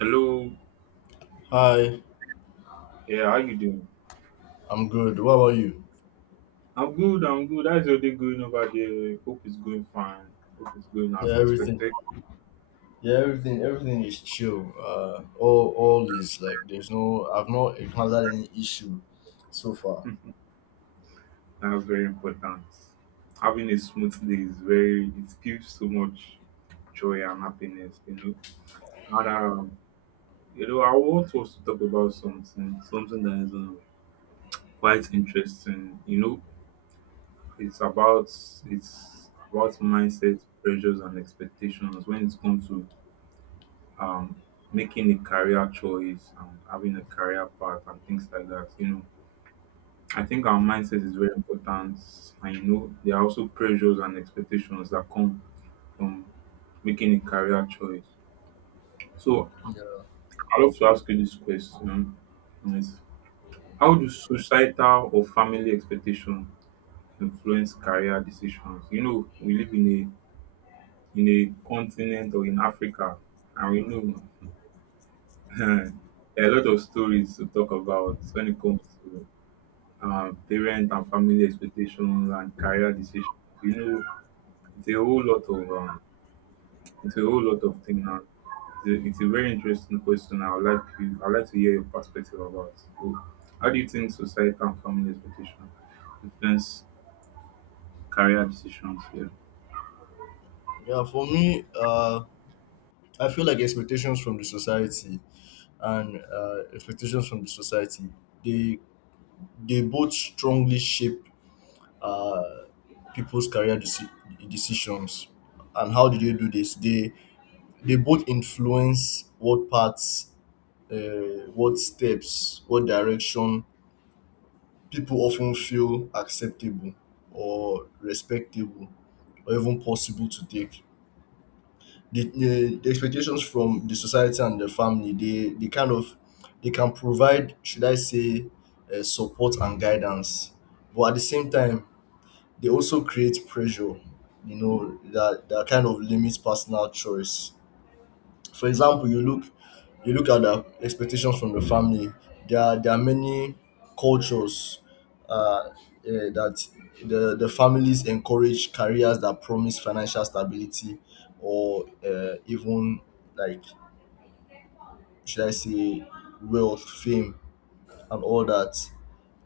Hello. Hi, Yeah, how you doing? I'm good. What about you? I'm good. How's your day going over there? Hope it's going fine. Hope it's going as Yeah, everything. expected. Yeah, everything. Everything is chill. All is like there's no. I've not encountered any issue so far. That's very important. Having a smooth day is very it gives so much joy and happiness, you know. And um, I want us to talk about something that is quite interesting. You know, it's about it's about mindset, pressures and expectations when it comes to um, making a career choice and having a career path and things like that. You know, I think our mindset is very important, and you know, there are also pressures and expectations that come from making a career choice. So, Yeah, I love to ask you this question: is how do societal or family expectations influence career decisions? You know, we live in a continent or in Africa, and we know Um, there are a lot of stories to talk about when it comes to parent and family expectations and career decisions. You know, it's a whole lot of um, it's a whole lot of things. And it's a very interesting question. I'd like to hear your perspective about. So, how do you think society and family expectations influence career decisions? Yeah, yeah. For me, I feel like expectations from the society and expectations from the society they both strongly shape uh people's decisions. And how do they do this? They both influence what parts, what steps, what direction people often feel acceptable or respectable or even possible to take. The expectations from the society and the family, they kind of, they can provide, should I say, support and guidance. But at the same time, they also create pressure, you know, that, that kind of limits personal choice. For example, you look at the expectations from the family. There are many cultures uh, that the families encourage careers that promise financial stability or even, like, should I say, wealth, fame, and all that,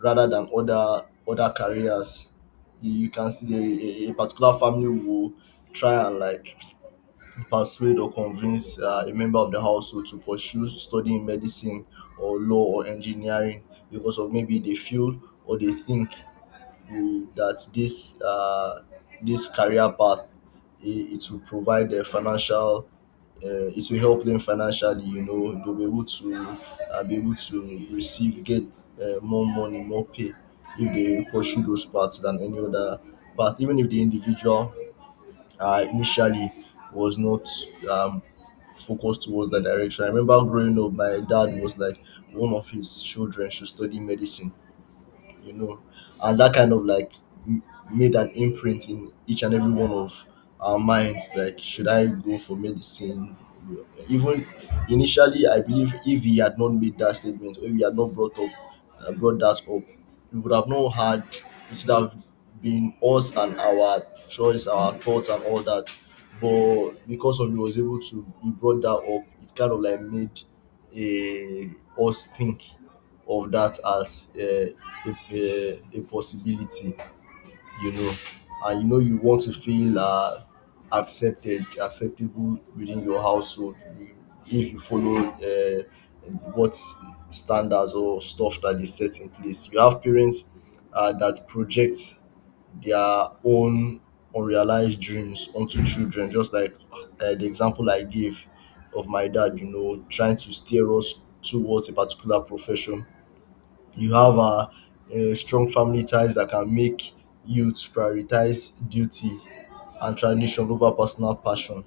rather than other careers. You can see, a particular family will try and, like, persuade or convince a member of the household to pursue studying medicine or law or engineering because of, maybe, they feel or they think, that this, this career path, it will provide a financial, it will help them financially. You know, they'll be able to, be able to receive get more money, more pay if they pursue those paths than any other path, even if the individual, initially, was not, um, focused towards that direction. I remember growing up, my dad was like, one of his children should study medicine, you know, and that kind of, like, m- made an imprint in each and every one of our minds. Like, should I go for medicine? Even initially, I believe if he had not made that statement, or if he had not brought up, brought that up, we would have not had. It should have been us and our choice, our thoughts, and all that. But because of, he was able to, he brought that up. It kind of, like, made a us think of that as, a, a possibility, you know. And you know, you want to feel, accepted acceptable within your household, if you follow, what standards or stuff that they set in place. You have parents that project their own unrealized dreams onto children, just like, the example I gave of my dad, you know, trying to steer us towards a particular profession. You have strong family ties that can make youth prioritize duty and tradition over personal passion.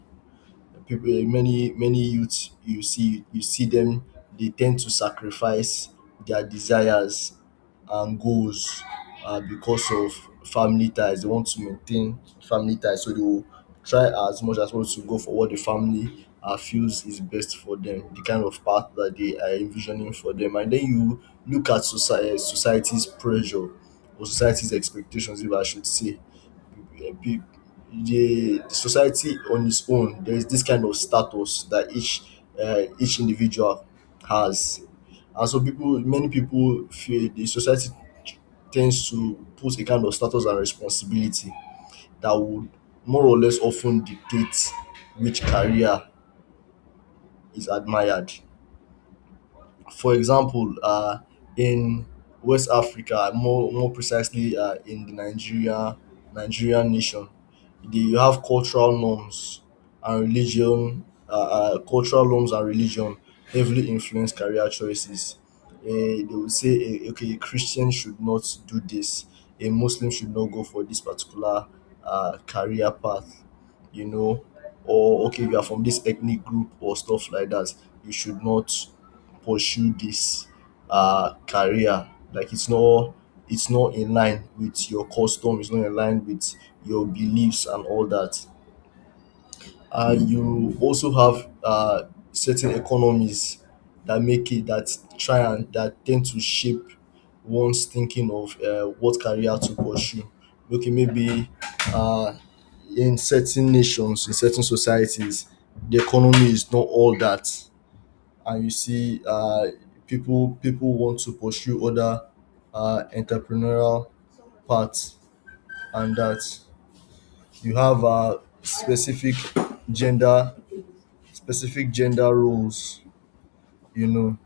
People many many youths, you see, you see them they tend to sacrifice their desires and goals, because of family ties. They want to maintain family ties, so they will try as much as possible to go for what the family, feels is best for them, the kind of path that they are envisioning for them. And then you look at society, society's pressure or society's expectations, if I should say. peop- the society on its own, there is this kind of status that each, each individual has. And so, people many people feel the society tends to put a kind of status and responsibility that would more or less often dictate which career is admired. For example, in West Africa, more precisely, in the Nigerian nation, you have cultural norms and religion. Cultural norms and religion heavily influence career choices. They will say, okay, a Christian should not do this. A Muslim should not go for this particular, career path. You know, or, okay, if you are from this ethnic group or stuff like that, you should not pursue this, career. Like, it's not in line with your custom, it's not in line with your beliefs and all that. You also have, certain economies that make it that try and that tend to shape one's thinking of, what career to pursue. Okay, maybe, uh, in certain nations, in certain societies, the economy is not all that, and you see, people want to pursue other, entrepreneurial paths. And that You have, gender specific gender roles, you know.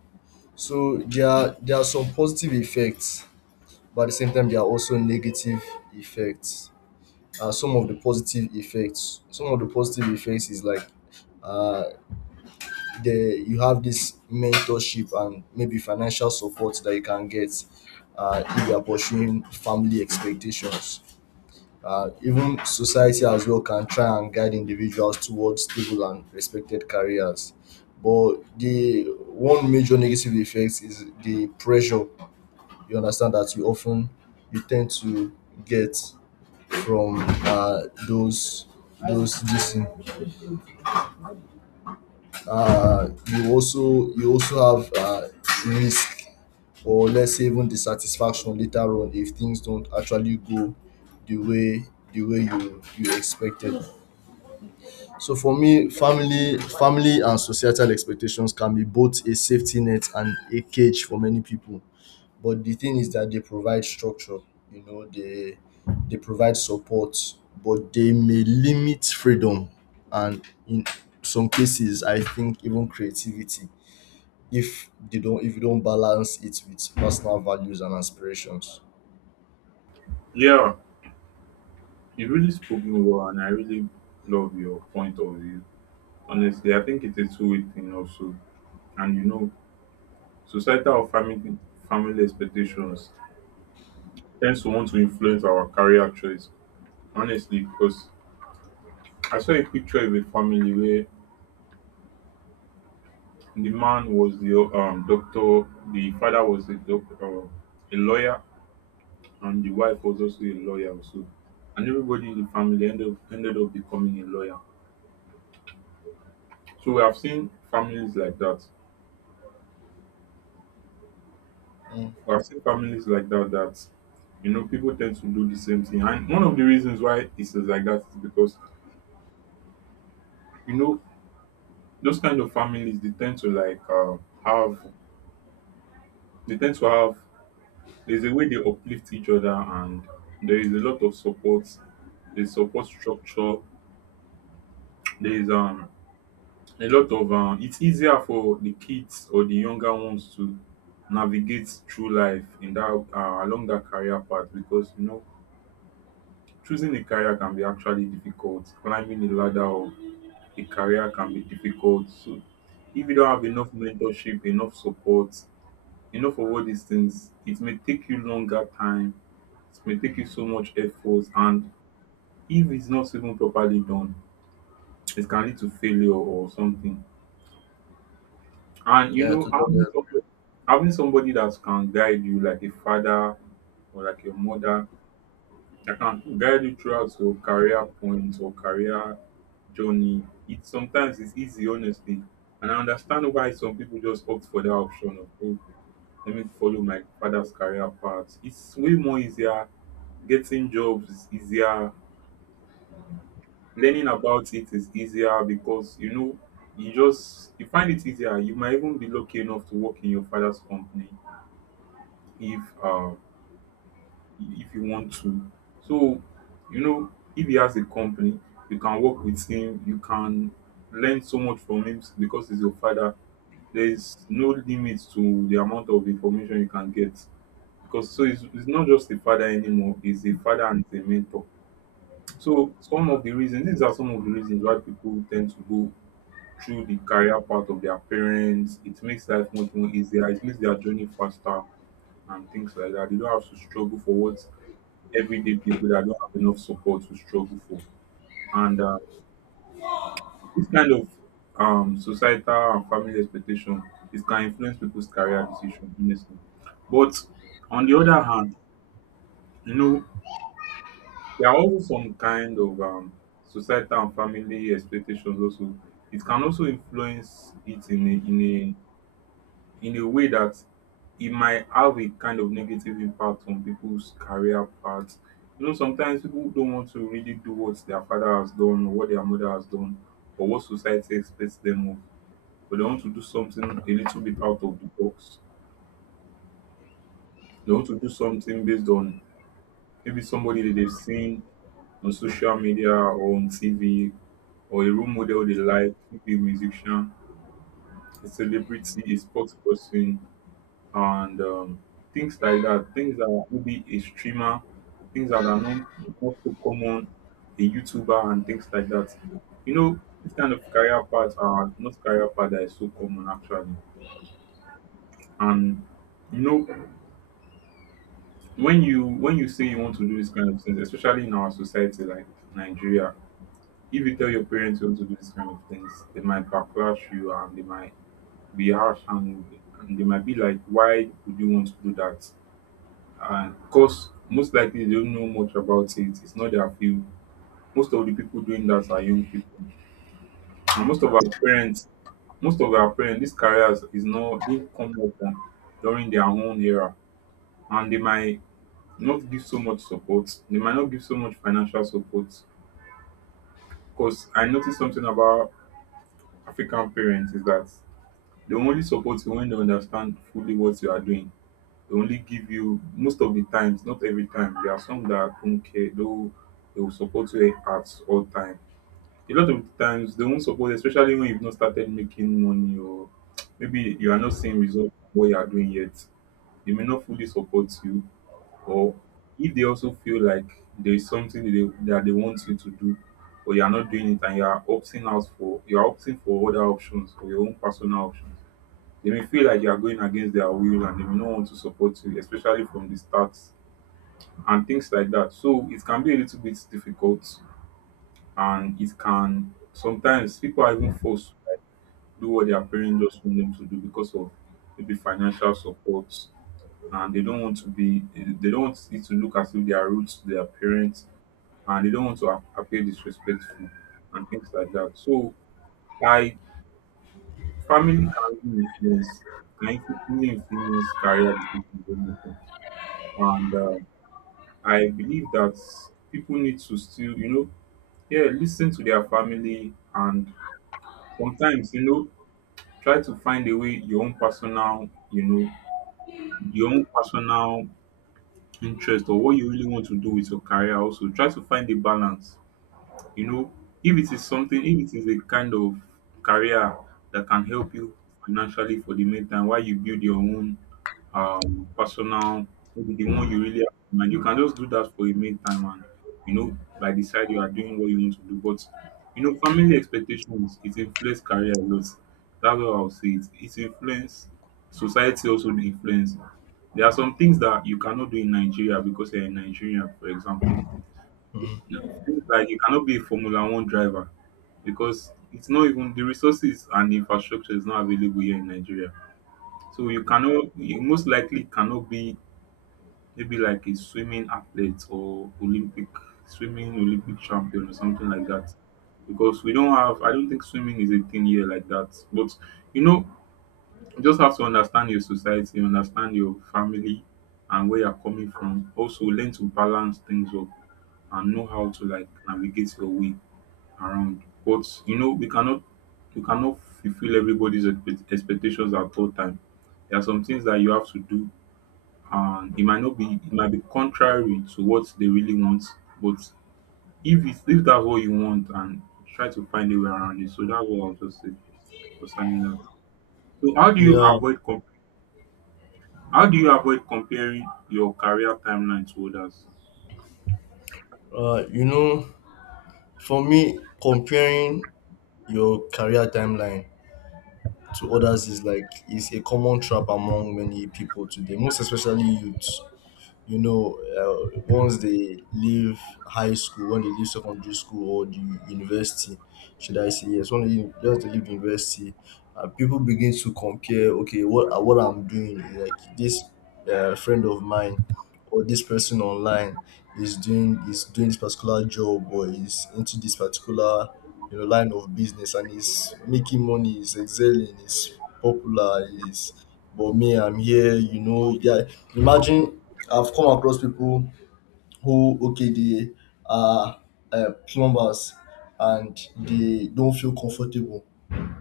So there are some positive effects, but at the same time there are also negative effects. Some of the positive effects, is like, uh, the you have this mentorship and maybe financial support that you can get, if you are pursuing family expectations. Even society as well can try and guide individuals towards stable and respected careers. But the one major negative effect is the pressure, you understand, that you often, you tend to get from, those, this thing. You also, have, risk, or let's say even dissatisfaction later on, if things don't actually go the way, you, you expected. So for me, family and societal expectations can be both a safety net and a cage for many people. But the thing is that they provide structure, you know, they provide support, but they may limit freedom, and, in some cases, I think, even creativity, if they don't, if you don't balance it with personal values and aspirations. yeah, you really spoken well, and I really love your point of view. Honestly, I think it's a two-way thing also, and you know societal or family expectations tends to want to influence our career choice. Honestly, because I saw a picture of a family where the man was the doctor, the father was a doctor, a lawyer, and the wife was also a lawyer also. And everybody in the family ended up becoming a lawyer. So we have seen families like that. Mm, We have seen families like that that you know people tend to do the same thing. And one of the reasons why it is like that is because you know those kind of families they tend to like have they tend to have, there's a way they uplift each other and there is a lot of support. There's support structure. There is a lot of it's easier for the kids or the younger ones to navigate through life in that along that career path because you know choosing a career can be actually difficult. Climbing the ladder of a career can be difficult. So if you don't have enough mentorship, enough support, you know, for all these things, it may take you longer time, it may take you so much effort, and if it's not even properly done, it can lead to failure or something. And you yeah, know, totally. Having somebody that can guide you, like a father or like your mother, that can guide you throughout your career points or career journey, it sometimes is easy, honestly. And I understand why some people just opt for that option of, oh, let me follow my father's career path. It's way more easier. Getting jobs is easier. Learning about it is easier because you know you find it easier. You might even be lucky enough to work in your father's company if uh if you want to. So you know if he has a company, you can work with him. You can learn so much from him because he's your father. There is no limit to the amount of information you can get because so it's not just a father anymore. He's a father and a mentor. So some of the reasons these are some of the reasons why people tend to go through the career path of their parents. It makes life much more easier. It makes their journey faster and things like that. They don't have to struggle for what everyday people that don't have enough support to struggle for. And this kind of societal and family expectation it can influence people's career decision, honestly. But on the other hand, you know, there are also some kind of societal and family expectations also. It can also influence it in a, in a in a way that it might have a kind of negative impact on people's career paths. You know, sometimes people don't want to really do what their father has done or what their mother has done or what society expects them of, but they want to do something a little bit out of the box. They want to do something based on maybe somebody that they've seen on social media or on TV, or a role model they like, could be a musician, a celebrity, a sports person, and things like that. Things that are maybe a streamer, things that are not, not so common, a YouTuber, and things like that. You know, this kind of career paths are not career path that is so common actually. And you know, when you say you want to do this kind of things, especially in our society like Nigeria, if you tell your parents you want to do this kind of things, they might backlash you and they might be harsh and they might be like, why would you want to do that? And because most likely they don't know much about it. It's not their field. Most of the people doing that are young people. And most of our parents, these careers is not didn't come up on during their own era. And they might not give so much support. They might not give so much financial support. Because I noticed something about African parents is that they will only support you when they understand fully what you are doing. They only give you most of the times, not every time. There are some that don't care, though they will support you at all time. A lot of the times they won't support, you, especially when you've not started making money or maybe you are not seeing results of what you are doing yet. They may not fully support you, or if they also feel like there is something that that they want you to do, but you are not doing it and you are opting out for you are opting for other options or your own personal options, they may feel like you are going against their will and they may not want to support you, especially from the start and things like that. So it can be a little bit difficult and it can sometimes people are even forced to do what their parents just want them to do because of maybe financial support and they don't want it to look as if they are rude to their parents and they don't want to appear disrespectful and things like that. So I family can really influence can even influence career decisions. And I believe that people need to still, you know, yeah, listen to their family and sometimes, you know, try to find a way your own personal, you know, your own personal interest or what you really want to do with your career. Also, try to find a balance. You know, if it is a kind of career that can help you financially for the meantime while you build your own personal, maybe the one you really have in mind, you can just do that for a meantime and, you know, by the side you are doing what you want to do. But, you know, family expectations, it influence career a lot. That's what I'll say. It influence society also influence. There are some things that you cannot do in Nigeria because you're in Nigeria, for example it seems like you cannot be a Formula One driver because it's not even the resources and infrastructure is not available here in Nigeria. So you cannot, you most likely cannot be maybe like a swimming athlete or Olympic champion or something like that. Because we don't have, I don't think swimming is a thing here like that. But you know, you just have to understand your society, understand your family and where you're coming from. Also learn to balance things up and know how to like navigate your way around. But you know, we cannot fulfill everybody's expectations at all time. There are some things that you have to do, and it might not be it might be contrary to what they really want. But if that's what you want, and try to find a way around it. So that's what I'll just say concerning that. So how do you Yeah, avoid comp- how do you avoid comparing your career timeline to others? You know, for me, comparing your career timeline to others is like, is a common trap among many people today, most especially youths. You know, once they leave high school, when they leave secondary school or the university, should I say? Yes, when they just leave the university, people begin to compare. Okay, what, what I'm doing, like this, friend of mine or this person online is doing, this particular job, or is into this particular, you know, line of business, and is making money, is excelling, is popular, is, but me, I'm here, you know, yeah. Imagine, I've come across people who, okay, they are, plumbers, and they don't feel comfortable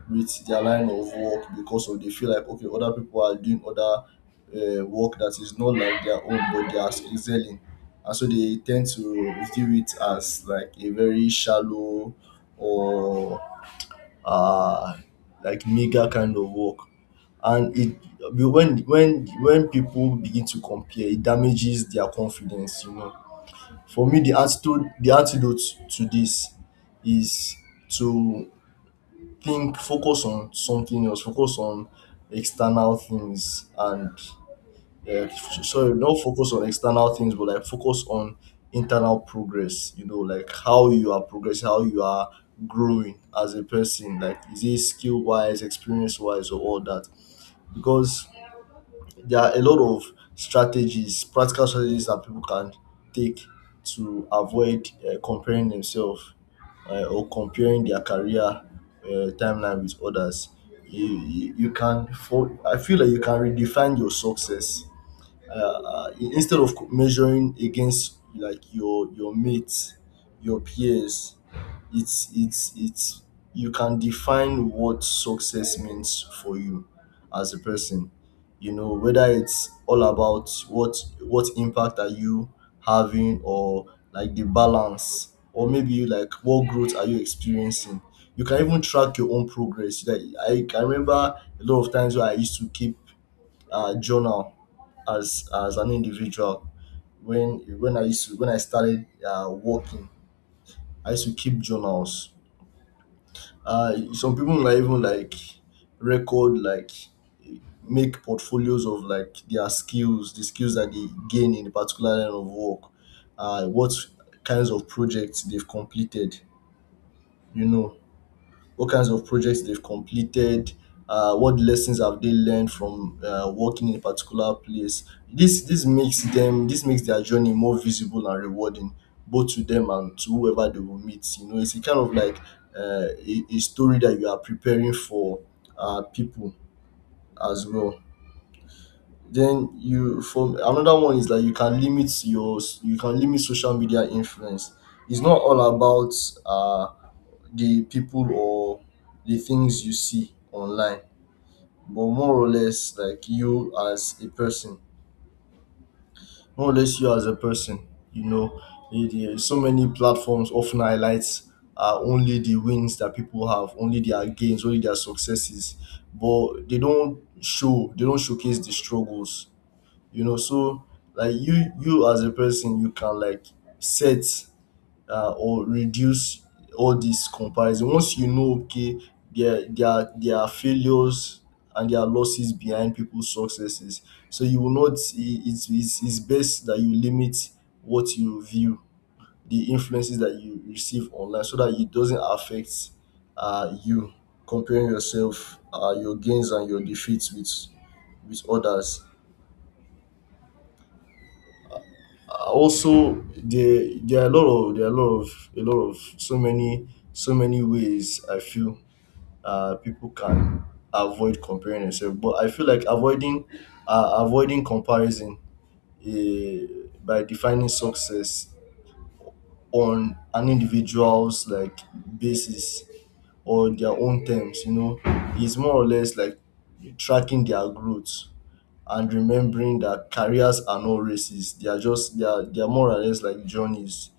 with their line of work, because of, they feel like, okay, other people are doing other, work that is not like their own, but they are excelling. And so they tend to view it as like a very shallow or, uh, like mega kind of work. And it, when people begin to compare, it damages their confidence. You know, for me, the antidote, to this is to think, focus on something else, focus on external things, and, yeah, so no, focus on external things, but like focus on internal progress. You know, like how you are progressing, how you are growing as a person. Like, is it skill wise, experience wise, or all that? Because there are a lot of strategies, practical strategies that people can take to avoid, comparing themselves, or comparing their career, timeline with others. You can, I feel like you can redefine your success, instead of measuring against, like, your mates, your peers. It's, you can define what success means for you as a person, you know, whether it's all about what impact are you having, or like the balance, or maybe like what growth are you experiencing. You can even track your own progress. Like, I can remember a lot of times where I used to keep, journal, as an individual. When I used to, when I started, working, I used to keep journals. Some people might even, like, record, like, make portfolios of, like, their skills, the skills that they gain in a particular line of work, what kinds of projects they've completed, you know. What kinds of projects they've completed, what lessons have they learned from, working in a particular place. This makes them, this makes their journey more visible and rewarding, both to them and to whoever they will meet. You know, it's a kind of like, a story that you are preparing for, people as well. Then you From another one is that you can limit your, you can limit social media influence. It's not all about, uh the people or the things you see online, but more or less like you as a person, more or less you as a person. You know, so many platforms often highlights, only the wins that people have, only their gains, only their successes, but they don't show, they don't showcase the struggles. You know, so like you as a person, you can, like, set, or reduce all this comparison. Once you know, okay, there are failures and there are losses behind people's successes, so you will not. It's best that you limit what you view, the influences that you receive online, so that it doesn't affect you comparing yourself, your gains and your defeats with others. Also there are a lot of there are a lot of so many so many ways I feel people can avoid comparing themselves. But I feel like avoiding avoiding comparison, uh, by defining success on an individual's like basis or their own terms, you know, is more or less like tracking their growth and remembering that careers are not races. They are just they are more or less like journeys.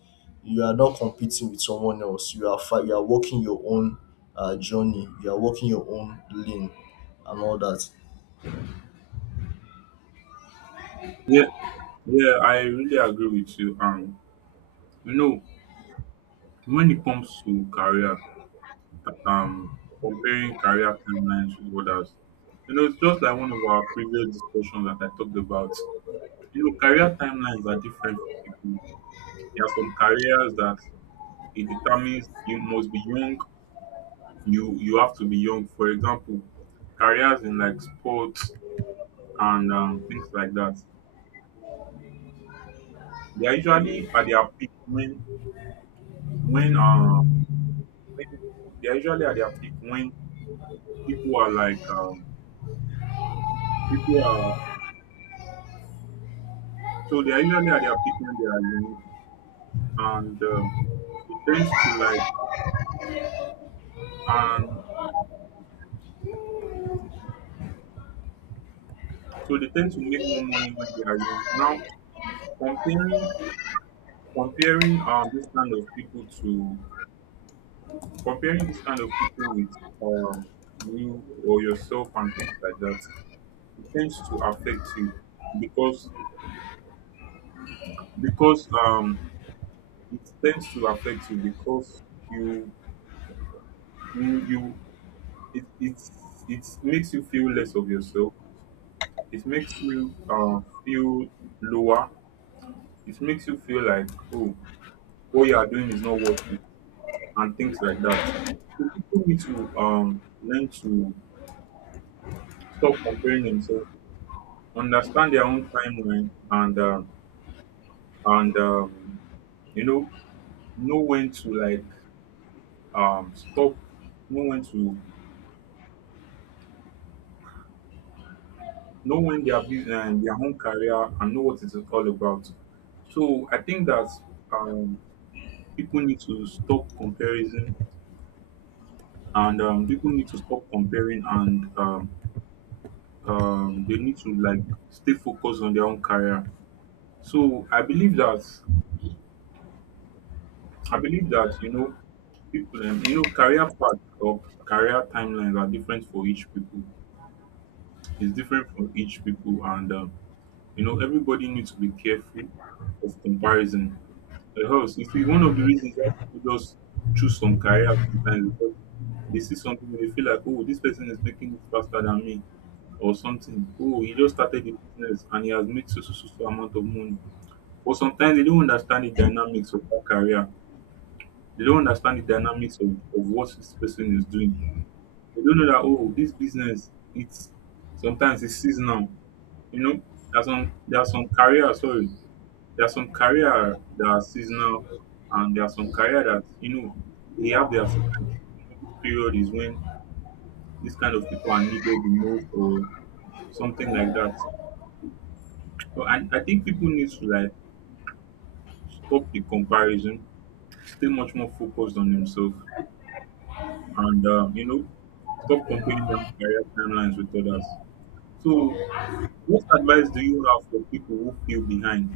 You are not competing with someone else. You are walking your own journey. You are walking your own lane and all that. Yeah, yeah, I really agree with you. You know, when it comes to career, um, comparing career timelines with others. You know, it's just like one of our previous discussions that I talked about. You know, career timelines are different for people. There are some careers that it determines you must be young. You have to be young. For example, careers in like sports and things like that. They are usually at their peak when uh when they are usually at their peak when people are like people are so they are usually at their peak when they are young and it tends to like and so they tend to make more money when they are young. Now comparing comparing um this kind of people to comparing this kind of people with you or yourself and things like that, it tends to affect you because because it tends to affect you because you you, it makes you feel less of yourself. It makes you feel lower. It makes you feel like, oh, what you are doing is not worth it, and things like that. So people need to learn to stop comparing themselves, understand their own timeline, and you know when to stop, know when to know when they are busy and their own career, and know what it is all about. So I think that um, people need to stop comparison, and people need to stop comparing, and they need to like stay focused on their own career. So I believe that you know, people you know, career path or career timelines are different for each people. It's different for each people, and you know, everybody needs to be careful of comparison. Because you see, one of the reasons why people just choose some career sometimes is because they see something and they feel like, oh, this person is making it faster than me or something, oh, he just started the business and he has made so so so so amount of money. But sometimes they don't understand the dynamics of that career. They don't understand the dynamics of what this person is doing. They don't know that, oh, this business, it's sometimes it's seasonal. You know, there are some career, sorry, there are some career that are seasonal, and there are some career that, you know, they have their spikes. You know, this period is when these kind of people are needed the most, or something like that. So I think people need to like stop the comparison, stay much more focused on themselves, and you know, stop comparing their own career timelines with others. So, what advice do you have for people who feel behind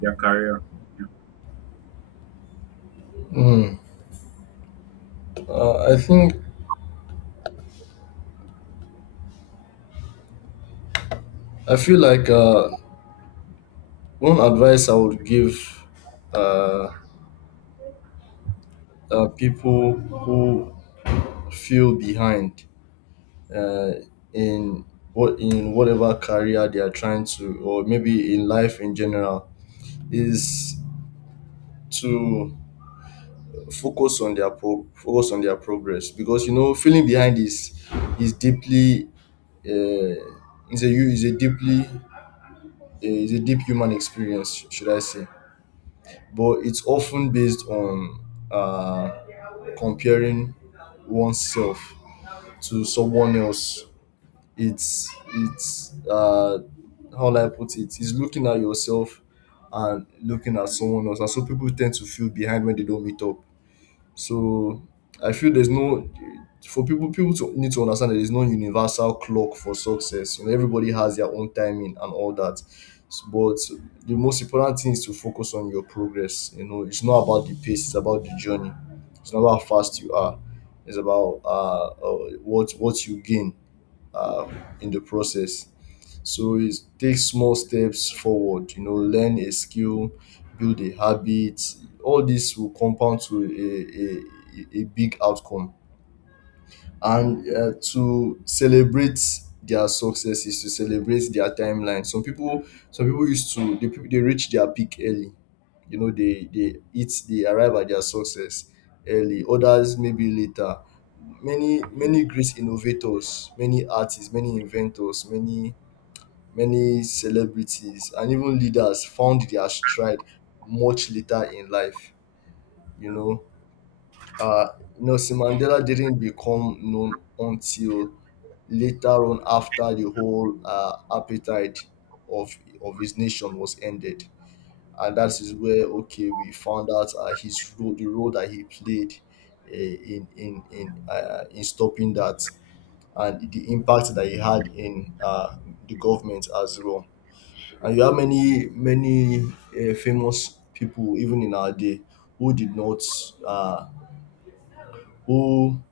their career? Yeah, Mm. I think I feel like one advice I would give uh, people who feel behind, uh, in what in whatever career they are trying to, or maybe in life in general, is to focus on focus on their progress, because you know feeling behind is deeply, uh, is a hu- is a deeply uh, is a deep human experience, should I say, but it's often based on, uh, comparing oneself to someone else. It's How will I put it, is looking at yourself and looking at someone else, and so people tend to feel behind when they don't meet up. So I feel there's no, for people to need to understand that there's no universal clock for success. You know, everybody has their own timing and all that. But the most important thing is to focus on your progress. You know, it's not about the pace; it's about the journey. It's not about how fast you are. It's about what you gain uh in the process. So it's take small steps forward, you know, learn a skill, build a habit. All this will compound to a big outcome. And to celebrate their successes, to celebrate their timeline. Some people used to they, people they reach their peak early. You know, they arrive at their success early. Others maybe later. Many yeah, many great innovators, many artists, many inventors, many. Many celebrities and even leaders found their stride much later in life. You yeah. know, uh, Nelson Mandela didn't become known until later on after the whole appetite of of his nation was ended, and that is where okay we found out, his role the role that he played, in stopping that, and the impact that he had in, the government as well. And you have many, many famous people even in our day who did not, uh, who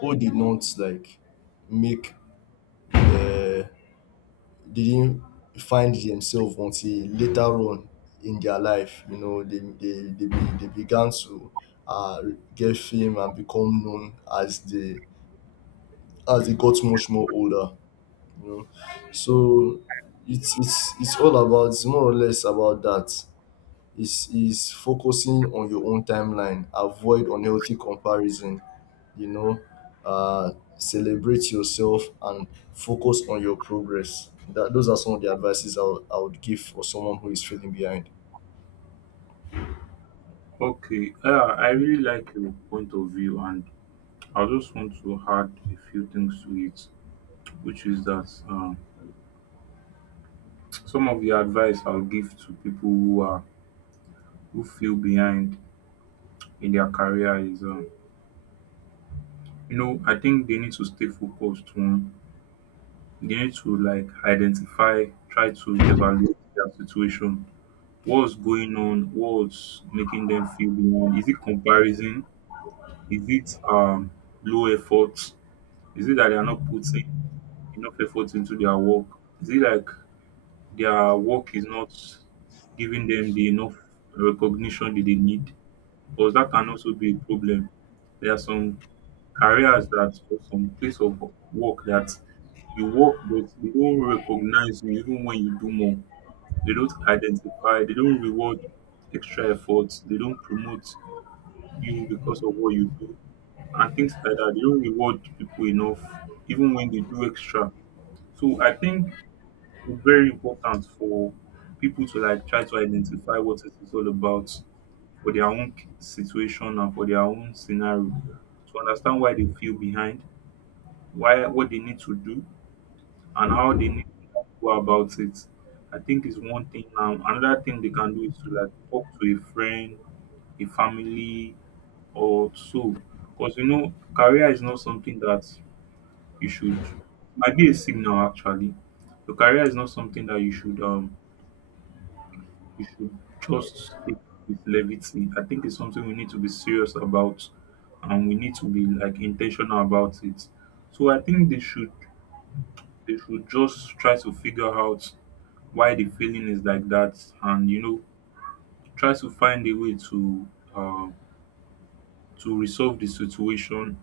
who did not like make, uh, didn't find themselves until later on in their life. You know, they began to, uh, get fame and become known as they got much more older. You know, so it's more or less about that, is focusing on your own timeline. Avoid unhealthy comparison. You know, uh, celebrate yourself and focus on your progress. That those are some of the advices I would give for someone who is feeling behind. Okay, I really like your point of view, and I just want to add a few things to it, which is that some of the advice I'll give to people who are who feel behind in their career is, you know, I think they need to stay focused on. They to like identify, try to evaluate their situation. What's going on? What's making them feel behind? Is it comparison? Is it low effort? Is it that they are not putting enough effort into their work? Is it like their work is not giving them the enough recognition that they need? Because that can also be a problem. There are some careers that, or some place of work, that you work but they don't recognize you even when you do more. They don't identify, they don't reward extra efforts, they don't promote you because of what you do and things like that. They don't reward people enough even when they do extra. So I think it's very important for people to like try to identify what it is all about for their own situation and for their own scenario, to understand why they feel behind, why, what they need to do, and how they need to go about it. I think is one thing. Another thing they can do is to like talk to a friend, a family, or so. Because you know, career is not something that you should, might be a signal actually. Your career is not something that you should just take with levity. I think it's something we need to be serious about, and we need to be like intentional about it. So I think they should just try to figure out why the feeling is like that, and you know, try to find a way uh, to resolve the situation.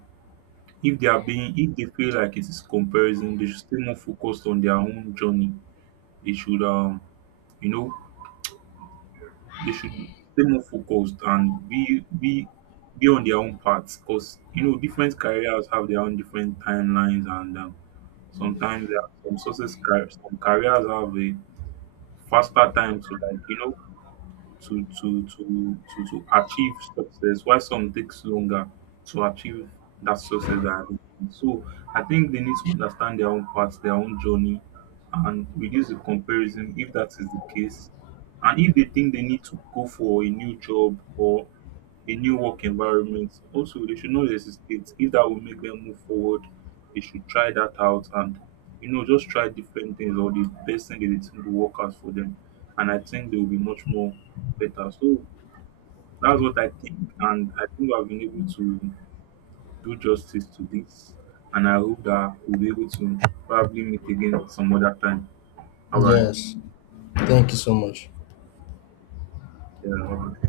If they are being, if they feel like it is comparison, they should stay more focused on their own journey. They should You know, they should stay more focused and be on their own path, because you know, different careers have their own different timelines, and sometimes there are some success car- some careers have a faster time to like, you know, to achieve success, why some takes longer to achieve that success that they need. So I think they need to understand their own path, their own journey, and reduce the comparison if that is the case. And if they think they need to go for a new job or a new work environment. Also, they should not hesitate. If that will make them move forward, they should try that out, and you know, just try different things, or the best thing that they think will work out for them. And I think they will be much more better. So that's what I think, and I think I've been able to do justice to this. And I hope that we'll be able to probably meet again some other time. All right. Yes. Thank you so much. Yeah.